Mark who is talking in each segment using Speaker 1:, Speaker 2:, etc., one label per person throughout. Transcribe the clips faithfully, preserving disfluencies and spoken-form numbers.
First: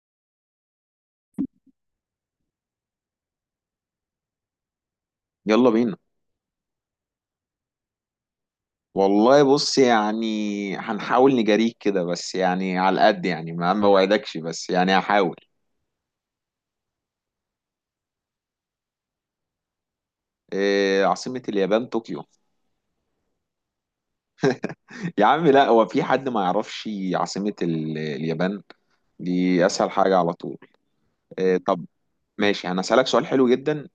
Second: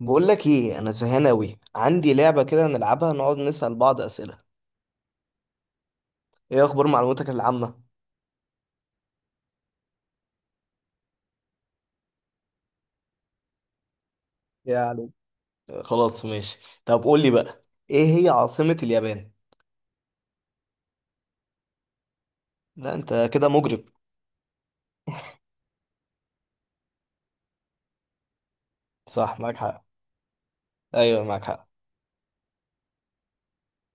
Speaker 1: بقول لك ايه، انا زهقان اوي. عندي لعبه كده نلعبها، نقعد نسال بعض اسئله.
Speaker 2: يلا بينا.
Speaker 1: ايه اخبار معلوماتك العامه؟
Speaker 2: والله بص، يعني هنحاول نجاريك كده، بس يعني على القد، يعني ما ما وعدكش، بس يعني
Speaker 1: يعني.
Speaker 2: هحاول.
Speaker 1: آه، خلاص ماشي. طب قول لي بقى. ايه هي عاصمه اليابان؟
Speaker 2: إيه عاصمة اليابان؟ طوكيو.
Speaker 1: لا، انت كده مجرب.
Speaker 2: يا عم لا، هو في حد ما يعرفش عاصمة ال- اليابان؟
Speaker 1: صح، معاك
Speaker 2: دي
Speaker 1: حق.
Speaker 2: أسهل حاجة على طول.
Speaker 1: ايوه، معاك
Speaker 2: إيه
Speaker 1: حق.
Speaker 2: طب؟ ماشي، أنا أسألك سؤال حلو جدا.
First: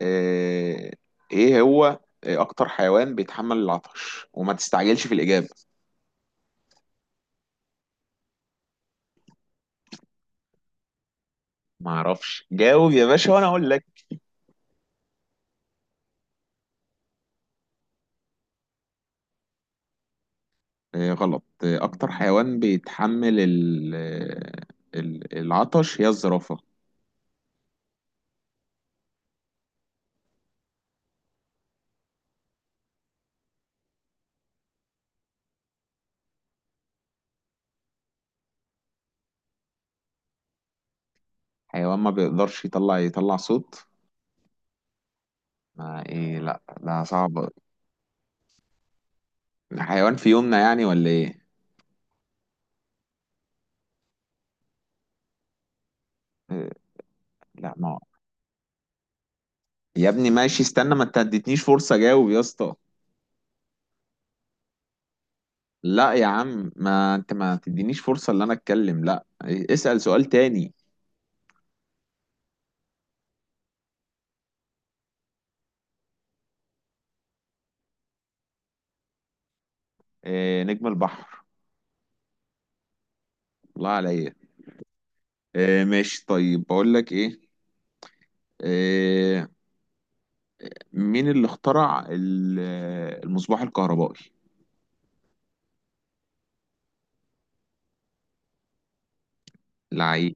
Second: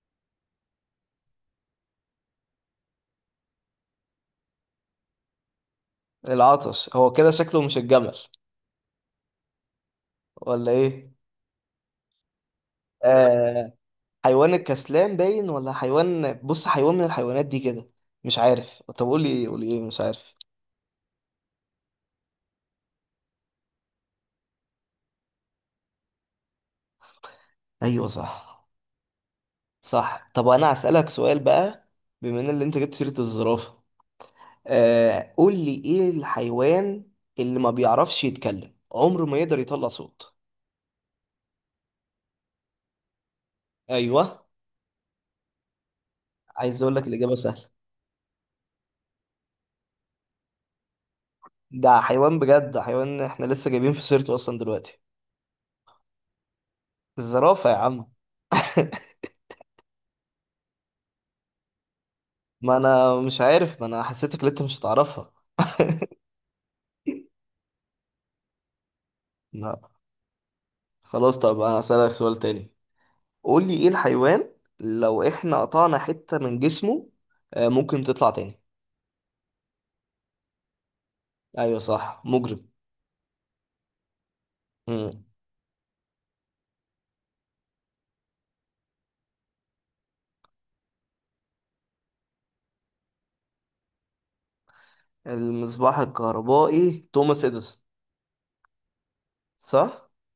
Speaker 2: إيه؟ إيه هو أكتر حيوان بيتحمل العطش؟ وما تستعجلش في الإجابة.
Speaker 1: العطش، هو كده شكله مش الجمل ولا ايه؟
Speaker 2: ما أعرفش، جاوب يا باشا وأنا أقول
Speaker 1: آه.
Speaker 2: لك.
Speaker 1: حيوان الكسلان باين، ولا حيوان، بص حيوان من الحيوانات دي كده. مش عارف، طب قول لي قول لي ايه، مش عارف.
Speaker 2: آه، غلط آه، أكتر حيوان بيتحمل ال- آه، ال- العطش هي الزرافة.
Speaker 1: ايوه صح. صح، طب انا هسالك سؤال بقى. بما ان اللي انت جبت سيره الزرافه. آه قول لي ايه الحيوان اللي ما بيعرفش يتكلم، عمره ما يقدر يطلع صوت؟
Speaker 2: حيوان ما بيقدرش يطلع يطلع صوت؟
Speaker 1: ايوه.
Speaker 2: ما إيه، لأ
Speaker 1: عايز اقول
Speaker 2: ده
Speaker 1: لك، الاجابه
Speaker 2: صعب.
Speaker 1: سهله.
Speaker 2: حيوان في يومنا يعني ولا إيه؟
Speaker 1: ده حيوان بجد، ده حيوان احنا لسه جايبين في سيرته اصلا دلوقتي.
Speaker 2: آه،
Speaker 1: الزرافه
Speaker 2: لأ
Speaker 1: يا
Speaker 2: ما
Speaker 1: عم.
Speaker 2: يا ابني ماشي، استنى، ما أنت اديتنيش فرصة أجاوب يا اسطى.
Speaker 1: ما انا مش عارف، ما انا حسيتك اللي انت مش هتعرفها.
Speaker 2: لأ يا عم، ما أنت ما تدينيش فرصة إن أنا أتكلم، لأ إيه،
Speaker 1: لا.
Speaker 2: اسأل سؤال تاني.
Speaker 1: خلاص، طب انا هسألك سؤال تاني. قول لي ايه الحيوان لو احنا قطعنا حتة من جسمه، آه، ممكن تطلع تاني؟
Speaker 2: آه، نجم البحر.
Speaker 1: ايوه صح، مجرم.
Speaker 2: الله عليا.
Speaker 1: مم.
Speaker 2: آه، ماشي طيب، بقول لك إيه. آه، مين اللي اخترع ال- المصباح الكهربائي؟
Speaker 1: المصباح الكهربائي، توماس اديسون. صح.
Speaker 2: لعيب،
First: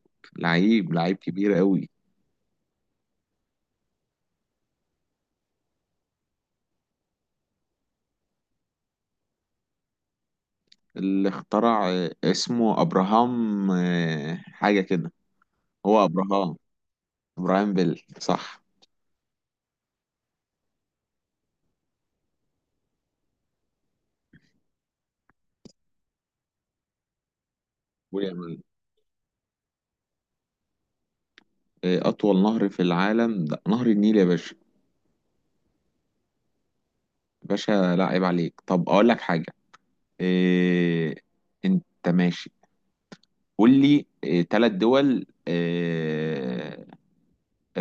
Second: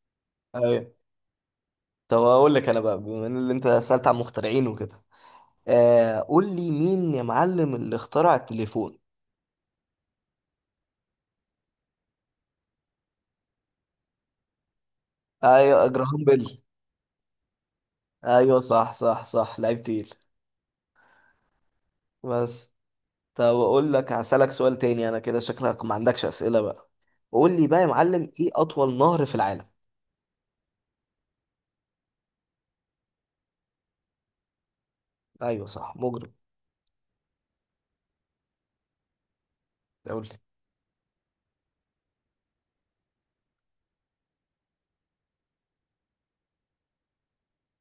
Speaker 1: ايوه.
Speaker 2: لعيب لعيب كبير قوي.
Speaker 1: طب اقول لك انا بقى، بما ان اللي انت سألت عن مخترعين وكده. آه قول لي مين يا معلم اللي اخترع التليفون؟
Speaker 2: اللي اخترع آه، اسمه ابراهام، آه، حاجة كده.
Speaker 1: ايوه،
Speaker 2: هو
Speaker 1: جراهام بيل.
Speaker 2: ابراهام، ابراهام بيل،
Speaker 1: ايوه
Speaker 2: صح.
Speaker 1: صح صح صح، لعيب تقيل. بس. طب اقول لك هسألك سؤال تاني، انا كده شكلك ما عندكش أسئلة بقى. قول لي بقى يا معلم، ايه
Speaker 2: ويعمل
Speaker 1: اطول نهر في العالم؟
Speaker 2: آه، اطول نهر في العالم ده نهر النيل يا باشا.
Speaker 1: ايوه صح، مجرم.
Speaker 2: باشا لا عيب عليك. طب اقول لك حاجة.
Speaker 1: قول لي
Speaker 2: إيه... انت ماشي؟ قول لي إيه... تلات دول إيه...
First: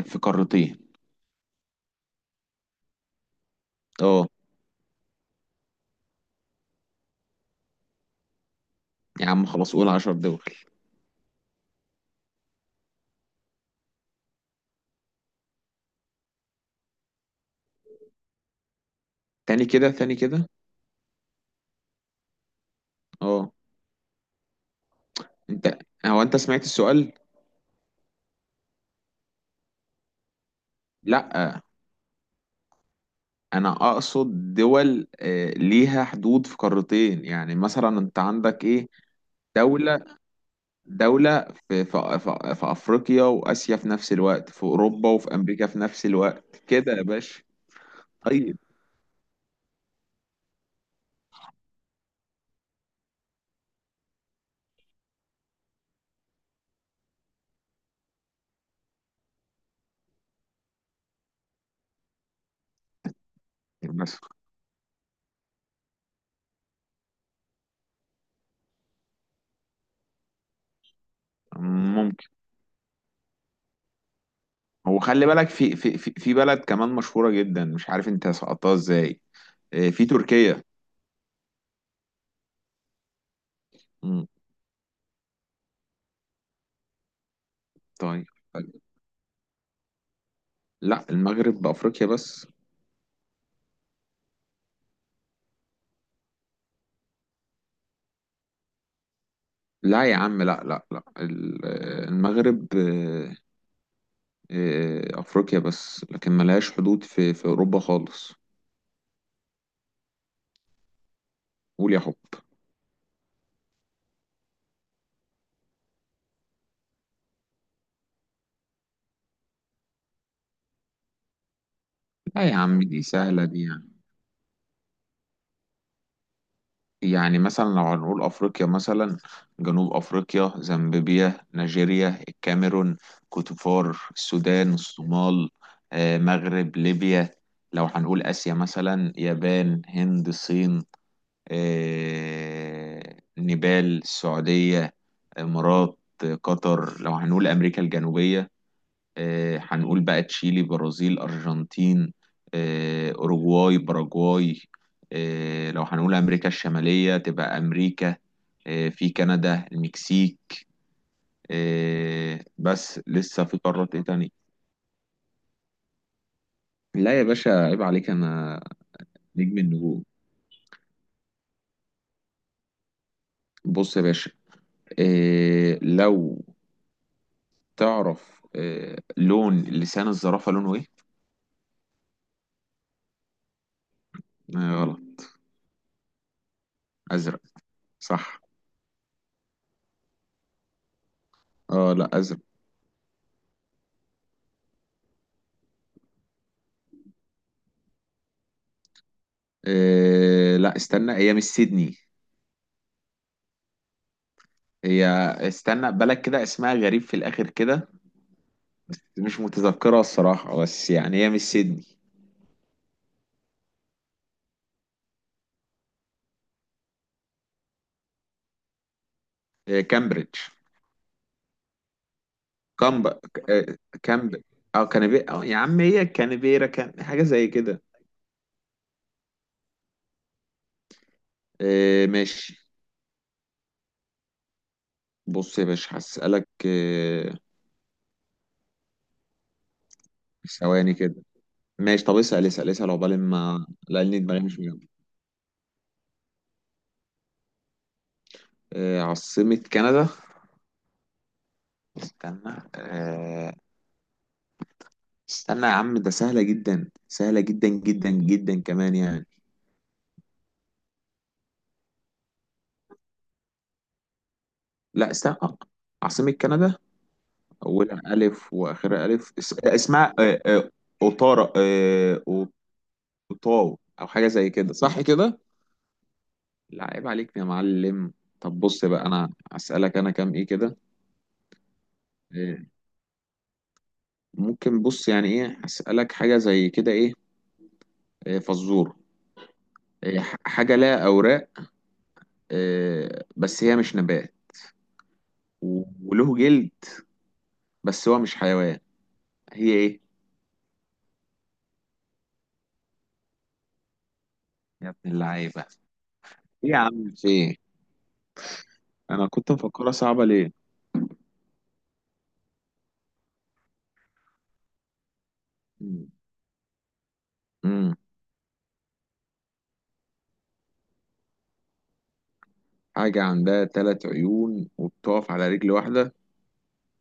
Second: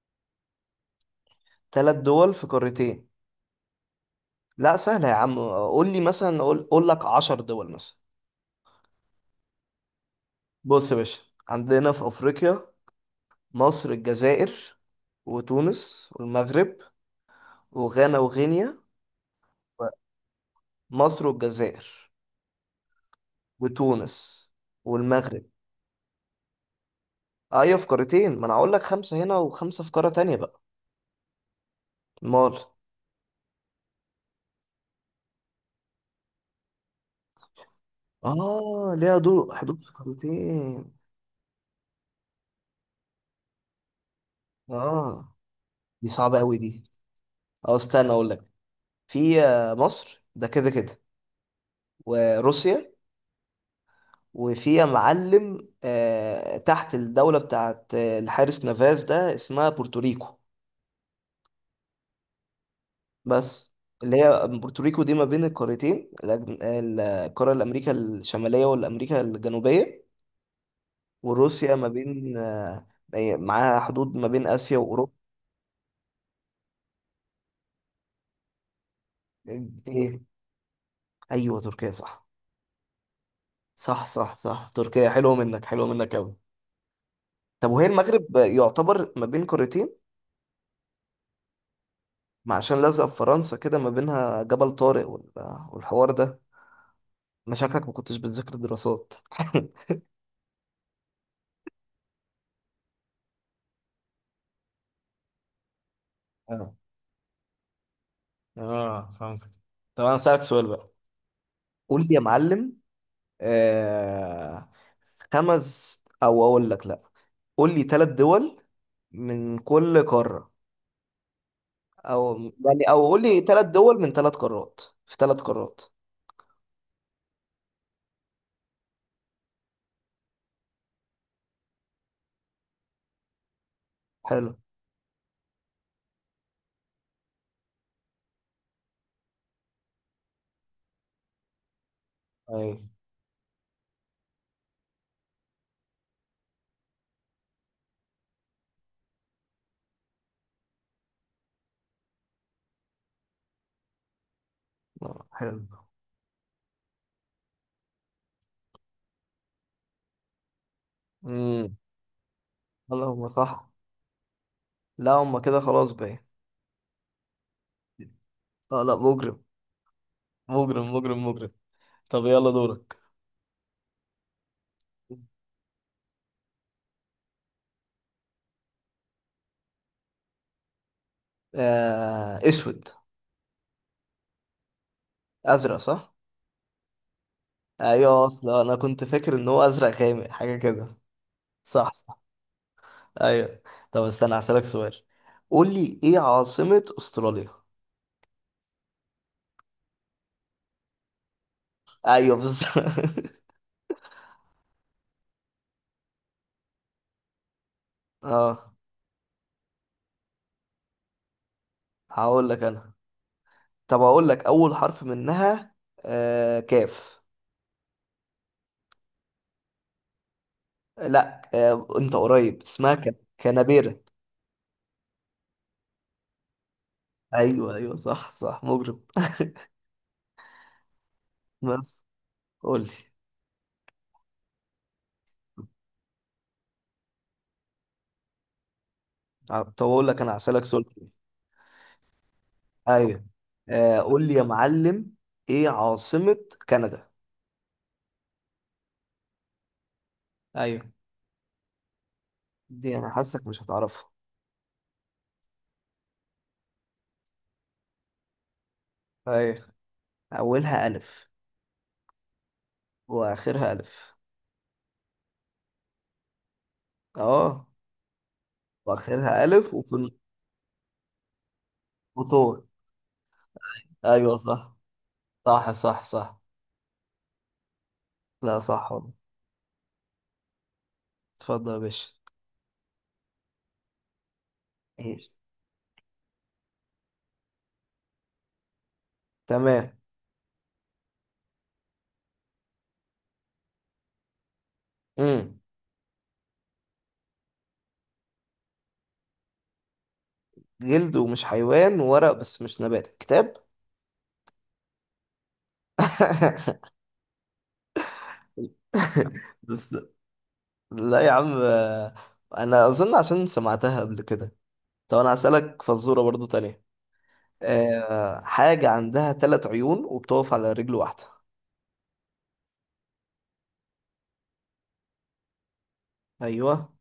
Speaker 2: في قارتين.
Speaker 1: ثلاث دول في قارتين.
Speaker 2: اه.
Speaker 1: لا سهلة يا عم، قول لي مثلا، قول, قول لك عشر دول مثلا.
Speaker 2: يا عم خلاص، قول عشر دول.
Speaker 1: بص يا باشا، عندنا في افريقيا، مصر، الجزائر، وتونس والمغرب، وغانا وغينيا.
Speaker 2: تاني كده، تاني كده.
Speaker 1: مصر والجزائر،
Speaker 2: اه.
Speaker 1: وتونس، والمغرب.
Speaker 2: انت، هو انت سمعت السؤال؟
Speaker 1: ايوه في قارتين، ما انا هقول لك خمسه هنا وخمسه في قاره تانية بقى.
Speaker 2: لا،
Speaker 1: مال؟
Speaker 2: انا اقصد دول آه، ليها حدود في قارتين، يعني مثلا انت عندك ايه؟
Speaker 1: اه، ليها دول حدود في
Speaker 2: دولة،
Speaker 1: قارتين.
Speaker 2: دولة في في في في افريقيا واسيا في نفس الوقت، في اوروبا
Speaker 1: اه،
Speaker 2: وفي امريكا في نفس
Speaker 1: دي صعبه
Speaker 2: الوقت،
Speaker 1: قوي دي.
Speaker 2: كده يا باشا.
Speaker 1: اه استنى اقول لك.
Speaker 2: طيب،
Speaker 1: في آه، مصر ده كده كده، وروسيا. وفي يا معلم آه تحت الدوله بتاعت آه، الحارس نافاز ده، اسمها بورتوريكو. بس. اللي
Speaker 2: مثلا
Speaker 1: هي بورتوريكو دي ما بين القارتين، الأج- القارة الأمريكا الشمالية والأمريكا الجنوبية. وروسيا ما
Speaker 2: ممكن.
Speaker 1: بين آه، معاها حدود ما بين آسيا
Speaker 2: هو
Speaker 1: وأوروبا.
Speaker 2: خلي بالك في في في في بلد كمان مشهورة جدا، مش عارف انت سقطتها ازاي. آه، في
Speaker 1: إيه؟
Speaker 2: تركيا.
Speaker 1: أيوه تركيا، صح. صح
Speaker 2: مم،
Speaker 1: صح صح، تركيا حلوة منك، حلوة منك أوي. طب وهي
Speaker 2: طيب.
Speaker 1: المغرب
Speaker 2: طيب.
Speaker 1: يعتبر ما بين قارتين؟
Speaker 2: لا، المغرب بافريقيا بس.
Speaker 1: ما عشان لازقة في فرنسا كده، ما بينها جبل طارق وال- والحوار ده. مشاكلك، ما كنتش بتذاكر دراسات؟
Speaker 2: لا يا عم، لا لا لا، ال- المغرب آه، آه، أفريقيا بس، لكن ملهاش
Speaker 1: اه.
Speaker 2: حدود في في أوروبا خالص.
Speaker 1: اه، فهمت. طب أنا أسألك سؤال بقى.
Speaker 2: قول يا
Speaker 1: قول لي
Speaker 2: حب.
Speaker 1: يا معلم، آه خمس، او اقول لك لا. قول لي ثلاث دول من كل قارة.
Speaker 2: لا
Speaker 1: او،
Speaker 2: يا عم،
Speaker 1: يعني
Speaker 2: دي
Speaker 1: او قول لي
Speaker 2: سهلة دي
Speaker 1: ثلاث
Speaker 2: يعني.
Speaker 1: دول من ثلاث قارات، في ثلاث قارات.
Speaker 2: يعني مثلا لو هنقول أفريقيا مثلا، جنوب أفريقيا، زامبيا، نيجيريا، الكاميرون، كوتيفوار،
Speaker 1: حلو.
Speaker 2: السودان، الصومال، آه، مغرب، ليبيا. لو هنقول آسيا مثلا، يابان، هند، الصين،
Speaker 1: اي.
Speaker 2: آه، نيبال، السعودية، إمارات، قطر. لو هنقول أمريكا الجنوبية، آه، هنقول بقى تشيلي، برازيل، أرجنتين، آه، أوروغواي، باراجواي.
Speaker 1: آه، حلو.
Speaker 2: آه، لو هنقول أمريكا الشمالية، تبقى أمريكا، آه، في كندا، المكسيك.
Speaker 1: امم.
Speaker 2: آه، بس
Speaker 1: اللهم
Speaker 2: لسه في
Speaker 1: صح.
Speaker 2: قارات إيه تاني.
Speaker 1: لا هم كده خلاص بقى.
Speaker 2: لا يا باشا عيب عليك أنا،
Speaker 1: اه لا، مجرم.
Speaker 2: نجم النجوم.
Speaker 1: مجرم مجرم مجرم. طب يلا دورك.
Speaker 2: بص يا باشا، آه، لو تعرف آه، لون لسان الزرافة لونه ايه؟
Speaker 1: آه اسود.
Speaker 2: آه غلط.
Speaker 1: ازرق؟ صح.
Speaker 2: ازرق،
Speaker 1: ايوه
Speaker 2: صح.
Speaker 1: اصلا انا كنت فاكر ان هو ازرق غامق حاجه كده. صح.
Speaker 2: اه لا، ازرق.
Speaker 1: ايوه. طب استنى هسألك سؤال. قول لي ايه عاصمة استراليا؟
Speaker 2: آه لا، استنى، هي مش سيدني.
Speaker 1: ايوه بالظبط.
Speaker 2: هي، استنى، بلد كده اسمها غريب في الاخر كده،
Speaker 1: اه.
Speaker 2: مش متذكرها الصراحة، بس يعني هي مش سيدني.
Speaker 1: هقول لك انا. طب هقول لك اول حرف منها. آه كاف.
Speaker 2: آه، كامبريدج.
Speaker 1: لا، آه انت قريب، اسمها
Speaker 2: كامب
Speaker 1: كان
Speaker 2: آه
Speaker 1: كانبيرا.
Speaker 2: كامب او كانبي، أو يا عم هي كانبيرا، كان حاجة زي
Speaker 1: ايوه
Speaker 2: كده.
Speaker 1: ايوه صح صح، مجرم. بس.
Speaker 2: آه ماشي.
Speaker 1: قول لي.
Speaker 2: بص يا باشا هسألك آه،
Speaker 1: طب اقول لك انا هسألك سؤال
Speaker 2: ثواني
Speaker 1: تاني.
Speaker 2: كده. ماشي، طب اسأل اسأل اسأل، عقبال
Speaker 1: ايوه.
Speaker 2: ما،
Speaker 1: آه
Speaker 2: لأن
Speaker 1: قول لي
Speaker 2: دماغي
Speaker 1: يا
Speaker 2: مش مجمع.
Speaker 1: معلم، ايه عاصمة كندا؟
Speaker 2: آه، عاصمة كندا،
Speaker 1: ايوه.
Speaker 2: استنى
Speaker 1: دي انا حاسك
Speaker 2: آه،
Speaker 1: مش هتعرفها.
Speaker 2: استنى يا عم، ده سهلة جدا، سهلة جدا جدا جدا كمان يعني.
Speaker 1: ايوه. اولها الف، واخرها الف.
Speaker 2: لا استنى آه، عاصمة كندا،
Speaker 1: اه.
Speaker 2: أولها ألف وآخرها ألف،
Speaker 1: واخرها
Speaker 2: اس-
Speaker 1: ألف،
Speaker 2: آه،
Speaker 1: وفي
Speaker 2: اسمها آه، آه، أوتارا آه، أو-
Speaker 1: الفطور.
Speaker 2: أوتاو، أو حاجة
Speaker 1: أيوة
Speaker 2: زي
Speaker 1: صح.
Speaker 2: كده، صح كده؟
Speaker 1: صح صح صح.
Speaker 2: لا عيب عليك يا معلم.
Speaker 1: لا
Speaker 2: طب بص
Speaker 1: صح
Speaker 2: بقى،
Speaker 1: والله.
Speaker 2: أنا أسألك أنا، كام إيه كده.
Speaker 1: اتفضل يا باشا.
Speaker 2: آه، ممكن بص يعني،
Speaker 1: ماشي.
Speaker 2: إيه أسألك حاجة زي كده إيه. آه، فزور.
Speaker 1: تمام.
Speaker 2: آه، ح- حاجة لها أوراق، آه، بس هي مش نبات،
Speaker 1: امم.
Speaker 2: وله جلد بس هو مش حيوان، هي ايه؟
Speaker 1: جلد ومش حيوان، وورق بس مش نبات، كتاب.
Speaker 2: يا ابن اللعيبه. ايه يا عم، في ايه؟ انا كنت مفكرها
Speaker 1: بس.
Speaker 2: صعبه ليه.
Speaker 1: لا يا عم، آه، أنا أظن عشان سمعتها قبل كده. طب أنا هسألك
Speaker 2: مم.
Speaker 1: فزورة برضو تانية.
Speaker 2: مم.
Speaker 1: أه حاجة عندها ثلاث عيون وبتقف على رجل واحدة.
Speaker 2: حاجه عندها ثلاث عيون وبتقف على رجل واحده.
Speaker 1: أيوة.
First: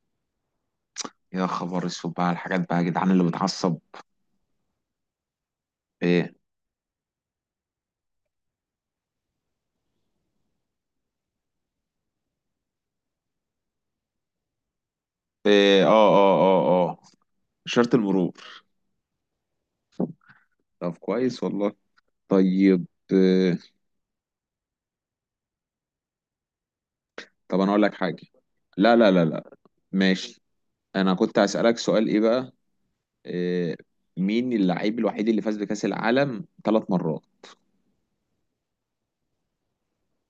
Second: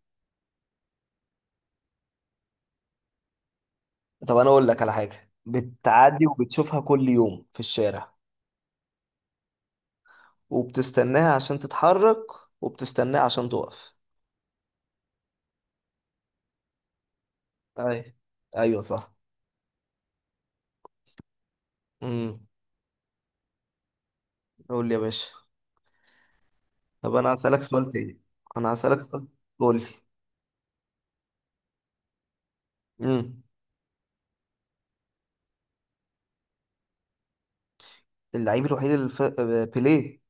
Speaker 2: يا خبر اسود بقى على الحاجات بقى يا جدعان اللي بتعصب.
Speaker 1: طب أنا أقول لك على حاجة بتعدي
Speaker 2: ايه،
Speaker 1: وبتشوفها كل يوم في الشارع، وبتستناها عشان تتحرك، وبتستناها عشان تقف.
Speaker 2: ايه اه اه اه اه اشاره
Speaker 1: اي.
Speaker 2: المرور.
Speaker 1: ايوه صح.
Speaker 2: طب كويس والله.
Speaker 1: امم.
Speaker 2: طيب، آه،
Speaker 1: قول لي يا باشا. طب انا
Speaker 2: طب
Speaker 1: هسألك
Speaker 2: انا اقول
Speaker 1: سؤال
Speaker 2: لك
Speaker 1: تاني.
Speaker 2: حاجه.
Speaker 1: انا
Speaker 2: لا
Speaker 1: هسألك
Speaker 2: لا لا
Speaker 1: سؤال.
Speaker 2: لا،
Speaker 1: قول لي.
Speaker 2: ماشي. انا كنت هسألك سؤال ايه بقى.
Speaker 1: امم.
Speaker 2: آه، مين اللعيب الوحيد اللي فاز بكأس العالم ثلاث مرات؟
Speaker 1: اللعيب الوحيد اللي ف... آه، بيليه.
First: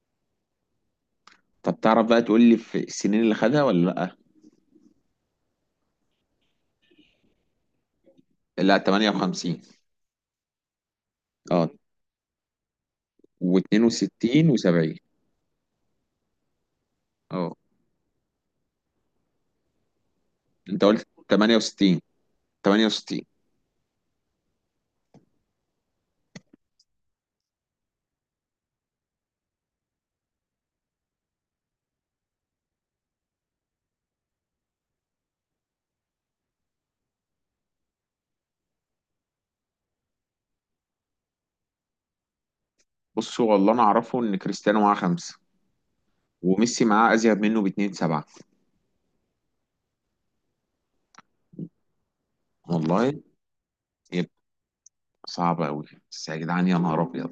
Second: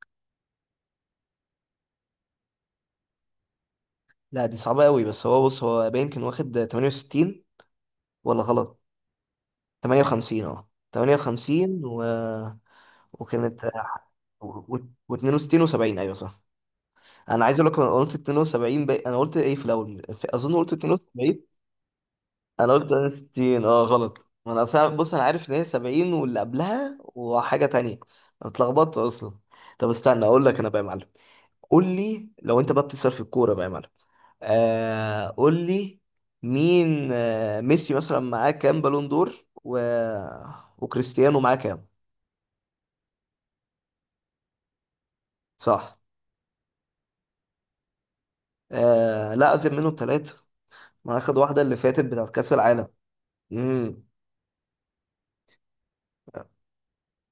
Speaker 2: طب تعرف بقى تقول لي في السنين اللي خدها ولا؟
Speaker 1: لا دي صعبة قوي، بس هو، بص هو باين كان واخد تمانية وستين. ولا
Speaker 2: لا لا،
Speaker 1: غلط؟
Speaker 2: تمانية وخمسين.
Speaker 1: تمانية وخمسين. اه
Speaker 2: اه،
Speaker 1: ثمانية وخمسين و... وكانت
Speaker 2: و62
Speaker 1: و...
Speaker 2: و70.
Speaker 1: و62 و70. ايوه صح. انا
Speaker 2: اه.
Speaker 1: عايز اقول لك، انا قلت اتنين وسبعين. بي... انا قلت ايه في الاول، في... اظن قلت
Speaker 2: انت قلت
Speaker 1: اتنين وسبعين.
Speaker 2: تمانية وستين.
Speaker 1: انا قلت
Speaker 2: تمانية وستين.
Speaker 1: ستين، اه غلط، ما انا أصلاً- بص انا عارف ان هي سبعين واللي قبلها، وحاجه تانية. انا اتلخبطت اصلا. طب استنى اقول لك انا بقى يا معلم. قول لي، لو انت بقى بتسأل في الكوره بقى يا معلم، آه قول لي، مين آه ميسي مثلا معاه كام بالون دور، و... وكريستيانو معاه كام؟
Speaker 2: بص والله انا اعرفه ان كريستيانو معاه خمسة،
Speaker 1: صح.
Speaker 2: وميسي معاه ازيد منه باتنين، سبعة.
Speaker 1: آه لا، اخذ منهم ثلاثه، ما اخد واحده اللي فاتت بتاعت كاس العالم.
Speaker 2: والله.
Speaker 1: امم.
Speaker 2: يبقى صعب قوي بس، يا جدعان يا نهار ابيض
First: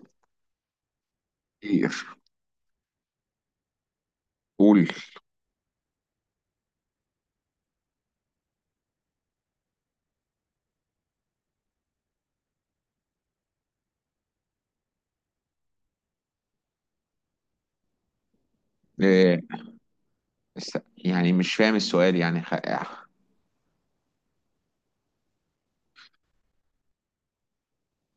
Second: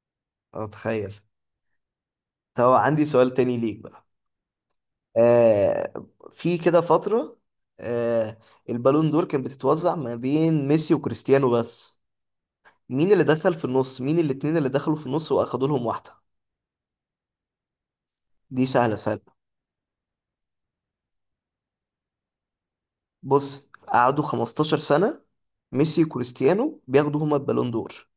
Speaker 1: اتخيل.
Speaker 2: كتير.
Speaker 1: طب عندي سؤال تاني ليك بقى.
Speaker 2: قول.
Speaker 1: آه، في كده فترة، آه، البالون دور كانت بتتوزع ما بين ميسي وكريستيانو بس. مين اللي دخل في النص، مين الاتنين اللي دخلوا في النص واخدوا لهم واحدة؟ دي سهلة سهلة.
Speaker 2: إيه. بس يعني مش فاهم السؤال، يعني خ...
Speaker 1: بص قعدوا خمستاشر سنة، ميسي وكريستيانو بياخدوا هما البالون دور،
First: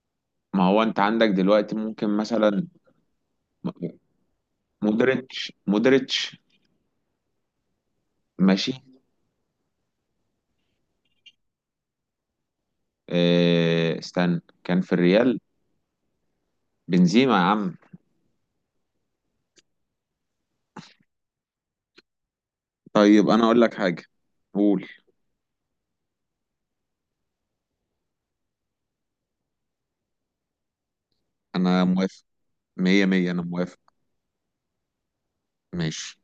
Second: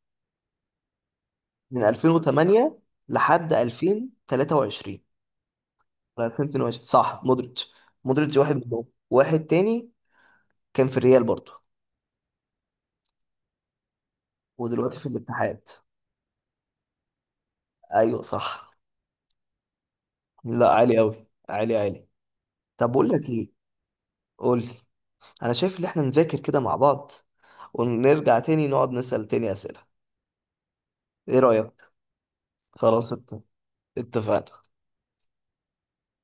Speaker 2: ما هو انت عندك دلوقتي
Speaker 1: من
Speaker 2: ممكن مثلا
Speaker 1: ألفين وتمانية لحد ألفين وتلاتة وعشرين.
Speaker 2: مودريتش
Speaker 1: ولا
Speaker 2: مودريتش
Speaker 1: ألفين واتنين وعشرين؟ صح مودريتش. مودريتش واحد
Speaker 2: ماشي.
Speaker 1: منهم. واحد تاني، كان في الريال برضه،
Speaker 2: إيه. استنى كان في
Speaker 1: ودلوقتي في
Speaker 2: الريال.
Speaker 1: الاتحاد.
Speaker 2: بنزيما يا عم.
Speaker 1: ايوه صح. لا، عالي قوي، عالي عالي. طب بقول لك
Speaker 2: طيب انا
Speaker 1: ايه.
Speaker 2: اقول لك حاجه.
Speaker 1: قول لي.
Speaker 2: قول.
Speaker 1: انا شايف ان احنا نذاكر كده مع بعض، ونرجع تاني نقعد نسأل تاني أسئلة. ايه رأيك؟
Speaker 2: انا موافق. مية
Speaker 1: خلاص ات-
Speaker 2: مية، انا موافق.
Speaker 1: اتفقنا.
Speaker 2: ماشي.